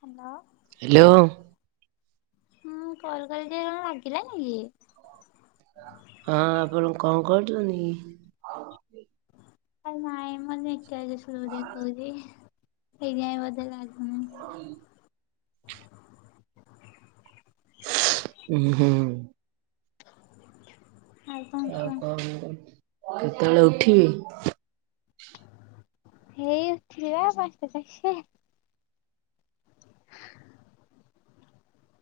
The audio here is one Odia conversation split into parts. ହାଲୋ। ହାଲୋ। ହଁ କଲ କଲି ଯେ କଣ ଲାଗିଲା ନି କି? ହଁ ଆପଣ କଣ କରୁଛନ୍ତି? ନାଇଁ ମାନେ ଏକଧ [inaudible] କହୁଛି ହେଇଯାଇ ବୋଧେ ଲାଗୁନି। [inaudible] ଉଁ ହୁଁ। କଣ ଆଉ କୁହ କଣ କେତେବେଳେ ଉଠିବେ? ହେଇ ଉଠିବା [unintelligible]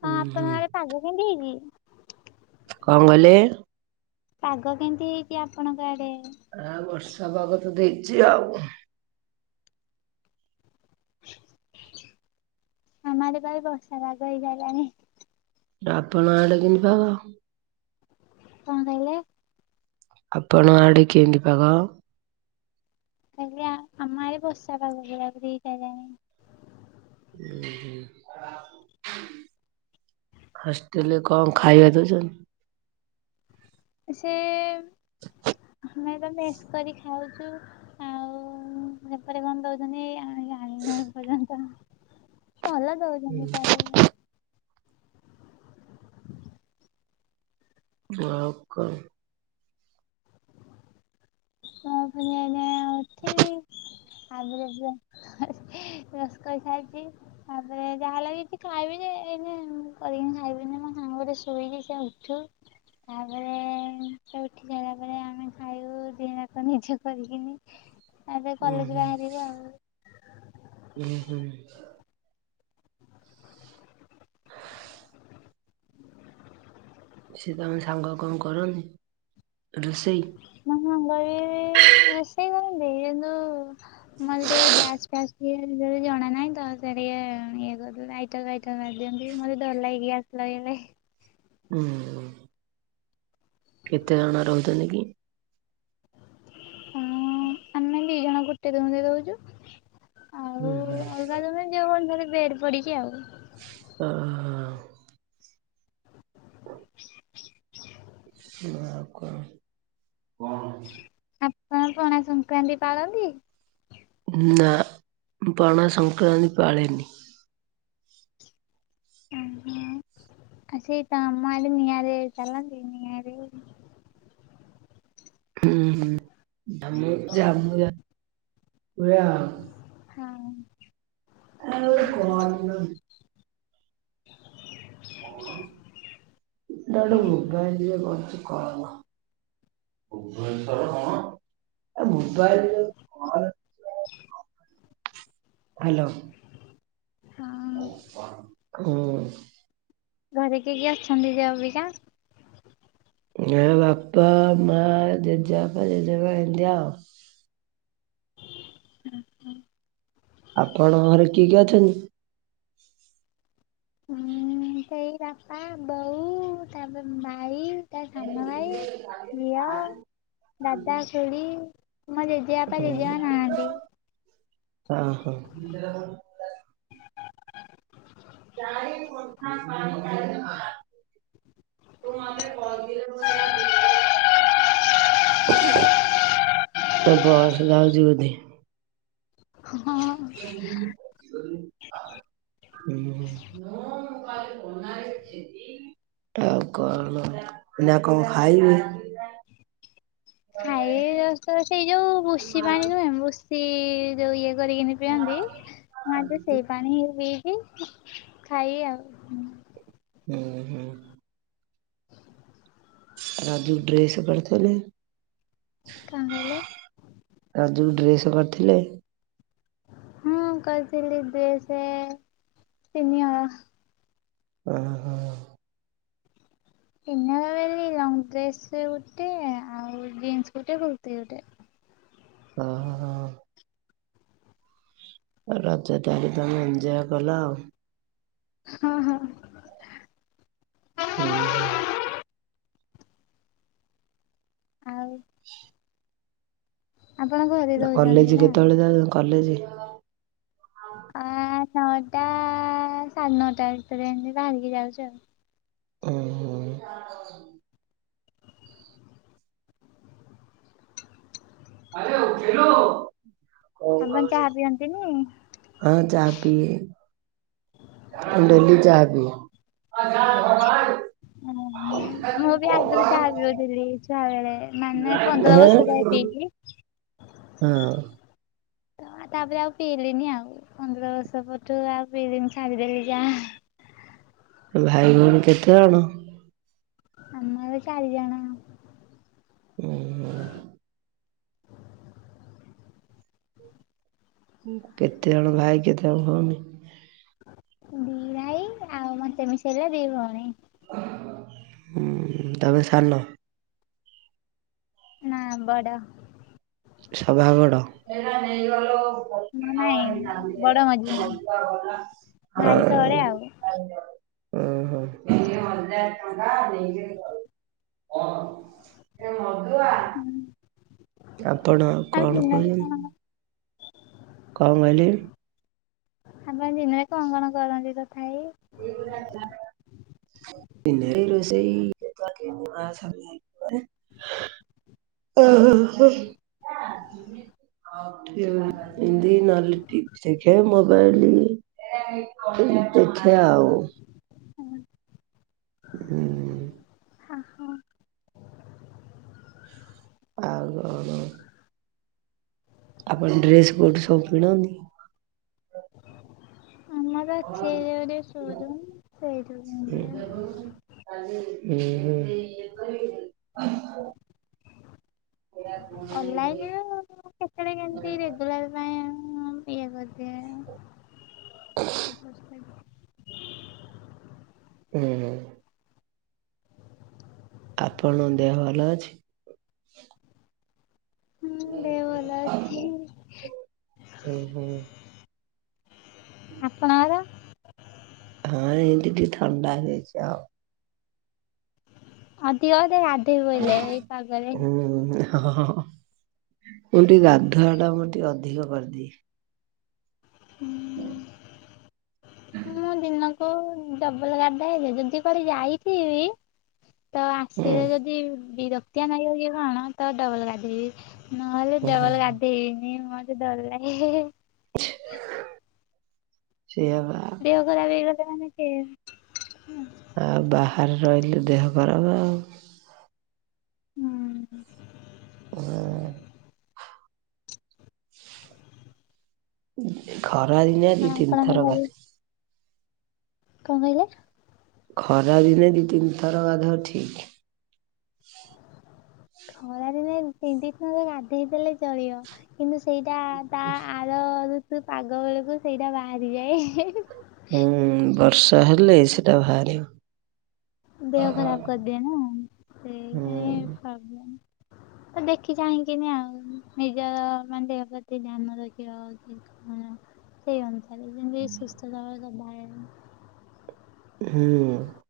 ହଁ ଉଁ ହୁଁ ଆପଣଙ୍କ ଆଡେ ପାଗ କେମିତି ହେଇଛି? କଣ କହିଲେ? ପାଗ କେମିତି ହେଇଛି ଆପଣଙ୍କ ଆଡେ? ଆଉ ବର୍ଷା ପାଗ ତ ଦେଇଛି ଆଉ। ଆମ ଆଡେ କାଳେ ବର୍ଷା ପାଗ ହେଇ ସାରିଲାଣି। ଆପଣଙ୍କ ଆଡେ କେମିତି ପାଗ? କଣ କହିଲେ? ଆପଣଙ୍କ ଆଡ଼େ କେମିତି ପାଗ? ଆଜ୍ଞା ଆମ ଆଡେ ବର୍ଷାପାଗ ଉଁ ହୁଁ। ହଷ୍ଟେଲରେ କଣ ଖାଇବା ଦଉଛନ୍ତି? ସେ ଆମେ ତ ମେସ୍ କରି ଖାଉଛୁ, ଆଉ ତାପରେ କଣ ଦଉଛନ୍ତି ଆଣିନ [unintelligible] ପର୍ଯ୍ୟନ୍ତ, ଭଲ ଦଉଛନ୍ତି ପରେ ୱାଓ କ ମୁଁ ପୁଣି ଏଇନା ଉଠିଲି, ଆଗରେ ପୁରା କରି ଖାଇଛି, ତାପରେ ଯାହା ହେଲେ ବି କିଛି ଖାଇବି ଯେ, ଏଇନେ କରିକି ଖାଇବିିନି ମୋ ସାଙ୍ଗ ଗୋଟେ ଶୋ ଶୋଇଛି ସେ ଉଠୁ। ତାପରେ ସେ ଉଠି ସାରିଲା ପରେ, ଆମେ ଖାଇବୁ ଦିଇ ଜ ନିଜେ କରିକିନି। ଏବେ ଉଁ କଲେଜ ହୁଁ ବାହାରିବୁ ଉଁ ହୁଁ। ଆଉ। ସିଏ ତମ ସାଙ୍ଗ କଣ କରନ୍ତି? ରୋଷେଇ ମୋ ସାଙ୍ଗ ବି ରୋଷେଇ କରେ ଯେହେତୁ ମତେ ଟିକେ ଗ୍ୟାସ୍ ଫ୍ୟାସ୍ ତିଆରି [unintelligible] ଜଣା ନାହିଁ ତ, ସେ ଟିକେ ଇଏ ଲାଇଟର ବାଇଟର ମାରି ଦିଅନ୍ତି, ମତେ ଡର ଲାଗେ ଗ୍ୟାସ୍ ଲଗେଇଲେ। ହୁଁ କେତେ ଜଣ ରହୁଛନ୍ତି କି? ଉଁ ଆମେ ଦି ଜଣ ଗୋଟେ ରୁମରେ ରହୁଛୁ। ଉଁ ଆଉ ହୁଁ ଅଲଗା ରୁମରେ ଯୋଉଁ ମାନେ ବେଡ୍ ପଡିଛି ଆଉ। ହ ହଉ। ଆଉ କଣ? ଆପଣ ପଣା ସଂକ୍ରାନ୍ତି ପାଳନ୍ତି? ନା ପଣା ସଂକ୍ରାନ୍ତି ପାଳେନି। ଉଁ - ହୁଁ। ଆଛା ଏ ତମ ଆଡ଼େ ନିଆଁରେ ଚାଲନ୍ତି, ନିଆଁରେ? ହୁଁ-ହୁଁ ଆମର ଝାମୁ ଯାତ୍ରା ଆଉ। ହଁ ଆ ହଁ କ [inaudible] [inaudible] ହଁ ଓ। ଭବେଶ୍ୱର କଣ ଏ ମୁଂବାଇଁ ହେଲୋ। ହଁ। ହୁଁ। ଘରେ କିଏ କିଏ ଅଛନ୍ତି ଯେ ଅବିକା? ହଁ ବାପା, ମା, ଜେଜେବାପା, ଜେଜେମା ଏମିତି ଆଉ। ହୁ- ହୁଁ। ଆପଣଙ୍କ ଘରେ କିଏ କିଏ ଅଛନ୍ତି? ହୁଁ ସେଇ ବାପା, ବୋଉ ତାପରେ ଭାଇ ତାପରେ ସାନ ଭାଇ, ଝିଅ, ଦାଦା, ଖୁଡି ମୋ ଜେଜେବାପା ହୁଁ ଜେଜେମା ନାହାନ୍ତି। - ଅ - ହଁ। [unintelligible] ତୁେ ପ ଦ ଦିଲ [unintelligible] ଆଉ ବସ୍ ଯାଉଛି ବୋଧେ? [inaudible] ହ [inaudible] ଉଁ- ହୁଁ। ଆଉ କଣ, ଏଇନା କଣ ଖାଇବୁ? ହ [inaudible] ହ [inaudible] ଏଇ ଜଷ୍ଟ ସେଇ ଯୋଉ ଭୁସି ପାଣି ନୁହେଁ, ଭୁସି ଯୋଉ ଇଏ କରିକିନି ପିଅନ୍ତି, ମୁଁ ଆଜି ସେଇ ପାଣି ହି ପି ଛି ଖାଇବି ଆଉ। ହୁଁ ହୁଁ। ରଜ କୁ ଡ୍ରେସ୍ କରିଥିଲେ? କଣ କହିଲେ? ରଜକୁ ଡ୍ରେସ କରିଥିଲେ? ହୁଁ କରିଥିଲି ଡ୍ରେସ ତିନି ହଳ। ଓ ହୋ। ଇନର୍ ବୋଲି ଲଙ୍ଗ ଡ୍ରେସ ଗୋଟେ ଆଉ ଜିନ୍ସ ଗୋଟେ କୁର୍ତିୀ ଗୋଟେ। ଓହୋ। ରଜ ଟା ହିଁ ତମେ ଏଞ୍ଜୟ୍ କଲ ଆଉ। ହଁ, ହଁ। ଉହୁଁ। ଆଉ? ଆପଣ ଘରେ ରହୁଛନ୍ତି କଲେଜ ନା? କେତେବେଳେ ଯାଉଚ କଲେଜ? ଆ ନଅଟା ସାଢ଼େ ନଅଟା ଭିତରେ ଏମିତି ବାହାରିକି ଯାଉଚୁ ଆଉ। ଉହୁଁ। କଣ ଆପଣ କରୁଚ? ଚାହା ପିଅନ୍ତିନି ହଁ ଚା ପିଏ। ଓହୋ। ଡେଲି ଚା ପିଏ। ହେଁ ହଁ ଓହୋ ଛୁଆବେଳେ ମାନେ ପନ୍ଦର ବର୍ଷ ତଳେ ପିଥିଲି ତାପରେ ଆଉ ପିଇଲିନି ଆଉ। ପନ୍ଦର ବର୍ଷ ପରଠୁ ଆଉ ପିଇଲିନ ଛାଡିଦେଲି ଯା ଭାଇ ଭଉଣୀ କେତେ ଜଣ? ଆମର ଚାରିଜଣ। ଉହୁଁ। କେତେ ଜଣ ଭାଇ କେତେ ଜଣ ଭଉନି? ଦି ଭାଇ ଆଉ ମତେ ମିଶେଇଲେ ଦି ଭଉଣୀ। ହୁଁ ତମେ ସାନ? ନା ବଡ଼। ସଭା ବଡ? ହଁ ନାଇଁ ବଡ ମଝିଆ ଭାଇ ତଳେ ଆଉ। ଓହୋ। ଆପଣ ଆଉ କଣ ଦିନରେ କରୁଛନ୍ତି? କଣ କଣ କହିଲେ? ଆପଣ ଦିନରେ କଣ କଣ କରନ୍ତି ତଥାବି? ଦିନରେ ଏଇ ରୋଷେଇ ଓହୋ। ଏମିତି ନହେଲେ ଟିଭି ଦେଖେ ନହେଲେ ମୋବାଇଲ। ଏମି ଦେଖେ ଆଉ। ହୁଁ। ଓ ହୋ। ଆଉ କଣ? ଆପଣ ଡ୍ରେସ କୋଉଠୁ ସବୁ କିଣନ୍ତି? ଆମର ହୁଁ ଅଛି ଏଇ ଗୋଟେ ସୋରୁମ୍ ସେଇଠୁ କିନିଦିଏ ଆଉ। ଉହୁ। ଅନଲାଇନରେ କେତେବେଳେ କେମତି ରେଗୁଲାର ପାଇଁ ଇଏ କରିଦିଏ। ଉହୁଁ। ଆପଣ ଦେହ ଭଲ ଅଛି? ହୁଁ ଦେହ ଭଲ ଅଛି। ଉହୁଁ। ଆପଣଙ୍କର। ହଁ ଏମିତି ଟିକେ ଥଣ୍ଡା ହେଇଯାଇଛି ଆଉ। ଅଧିକ ବୋଧେ ଗାଧେଇ ପଇଲେ ଏଇ ପାଗରେ ହ ହ ହ ମୁଁ ଟିକେ ଗାଧୁଆ ଟା ମୁଁ ଟିକେ ଅଧିକ କରିଦିଏ। ମୁଁ ଦିନକୁ ଡବଲ ଗାଧାଏ ଯେ ଯଦି କୁଆଡେ ଯାଇଥିବି ତ ଆସିବେ ହୁଁ ଯଦି ବିରକ୍ତିଆ ନାଗିବ କି କଣ ତ ଡବଲ ଗାଧେଇବି। ନହେଲେ ହୁଁ ଡବଲ ଗାଧେଇବିନି ମଁତେ ଡର ଲାଗେ ହେ ହେ ହେ। ସେଇଆପରା କଣ କି ଉଁ ଆଉ ବାହାରେ ରହିଲେ ଦେହ ଖରାପେ ଆଉ ହୁଁ ହୁଁ ଖରା ଦିନିଆ ଦି ଆପଣଙ୍କ ତିନିଥର ଘରେ ଗାଧା କଣ କହିଲ? ଖରା ଦିନେ ଦି ତିନିଥର ଗାଧୁଆ ଠିକ ଖରା ଦିନେ ଦି ତିନି ଦିନି ଗାଧେଇ ଦେଲେ ଚଳିବ। କିନ୍ତୁ ସେଇଟା ତା ଆର ଋତୁ ପାଗ ବେଳକୁ ସେଇଟା ବାହାରିଯାଏ ହେ ହେ ହେ। ହୁଁ ବର୍ଷା ହେଲେ ସେଟା ବାହାରିିବ। ଦେହ ଖରାପ କରିଦିଏ ନା ହୁଁ ସେଇପାଇଁ ପ୍ରବଲେମ ତ ଦେଖି ଚାହିଁକିନି ଆଉ ନିଜର ମାନେ ଦେହ ପ୍ରତି ଧ୍ୟାନ ରଖିବା ଉଚିତ ଆଁ ସେଇ ଅନୁସାରେ ଯେମିତି ସୁସ୍ତସବଳ [unintelligible] ଏ [unintelligible]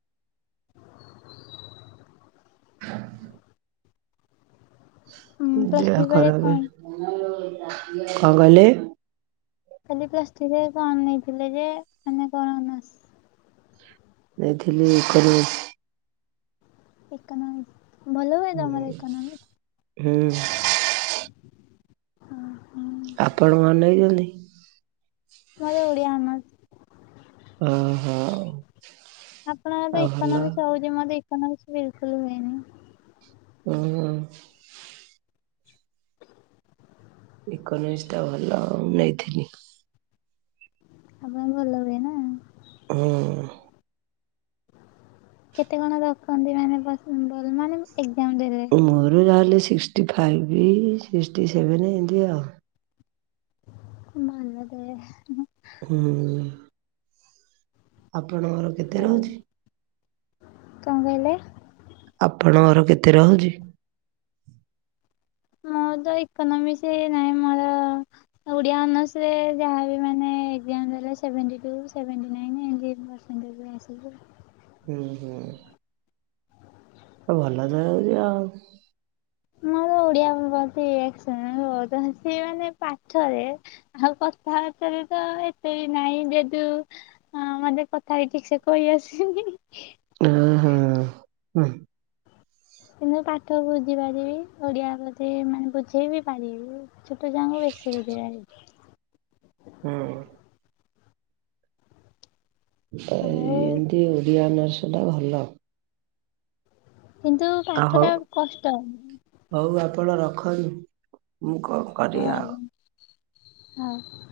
ଉଁ ପ୍ଲସ୍ ଦେହ ଥ୍ରୀ ପରେ ଖରାପରେ କଣ କଣ କହିଲେ? ଖାଲି ପ୍ଲସ ଥ୍ରି ରେ କଣ ନେଇଥିଲେ ଯେ ମାନେ କଣ ଅନର୍ସ? ଦେଇଥିଲି କ [inaudible] ଇକୋନୋମିକ ଭଲ ହୁଏ ହୁଁ ତମର ଇକୋନୋମିକ? ହୁଁ ଅ ହ ଆପଣ ମନେଇଛନ୍ତି? ମୋର ଓଡ଼ିଆ ଅନର୍ସ। ଆ ହା ଓ ଆପଣଙ୍କର ତ ଇୋନୋମିକ୍ସ ହୋଉଛି ମାତେ ଏକଇୋନମିକ୍ସ ବିଲକୁଲ ହୁଏନି। ହଁ ଇକୋନୋମିକ ଟା ଭଲ ମୁଁ ନେଇଥିଲି। ଆପଣ ଭଲ ହୁଏ ନା? ହୁଁ କେତେ କଣ ରଖନ୍ତି ମାନେ ଭଲ ମାନେ ଏକ୍ଜାମ ଦେଲେ? ମୋର ଯାହାହେଲେ ସିକ୍ସଟି ଫାଇଭ୍ ସିକ୍ସଟି ସେଭେନ ଏନ୍ତି ଆଉ। ଭଲ ତେବେ ହୁଁ ହୁଁ। ହୁଁ ଆପଣଙ୍କର କେତେ ଆଉ ରହୁଚି? କଣ କହିଲେ? ଆପଣଙ୍କର କେତେ ରହୁଛି? ମୋ ମୋର ତ ଇୋନମିକସ ହେଇନାଇ ମୋର ଓଡିଆ ଅନର୍ସରେ ଯାହାବି ମାନେ ଏକ୍ସାମ ମୋର ସେଭେଣ୍ଟୀ ଟୁ ସେଭେଣ୍ଟି ନାଇନି ଏମିତି ପରସେଣ୍ଟେଜ୍ ଆସୁଚି। ହୁଁ ହୁଁ ଆ ଭଲ ତ ଆଉଚି ଆଉ। ମୋର ଓଡିଆ ଭଲସେ [unintelligible] ବୋହୁତ ସିଏ ମାନେ ପାଠରେ ଆଉ ତା ଭାତରେ ତ ଏତେ ବି ନାଇଁ ଯେହେତୁ ମତେ କଥା ବି ଠିକ ସେ କହି ଆସୁନି। [inaudible] ହଁ ହଁ [inaudible] କିନ୍ତୁ ପାଠ ବୁଝି ପାରିବି ଓଡିଆ ବୋଲି ମାନେ ବୁଝେଇ ବି ପାରିବି। ଛୋଟ ଛୁଆଙ୍କୁ ବେଶୀ ବଝେଇପାରିବି। ହୁଁ। ଏଇ ଆଉ ଏମିତି ଓଡ଼ିଆ ଅନର୍ସ ଟା ଭଲ। କିନ୍ତୁ ଅ ହୋଉ ପାଠଟା କଷ୍ଟ। ହୋଉ ଆପଣ ରଖ ତ ମୁଁ କଣ କରିବି ଆ ହଁ।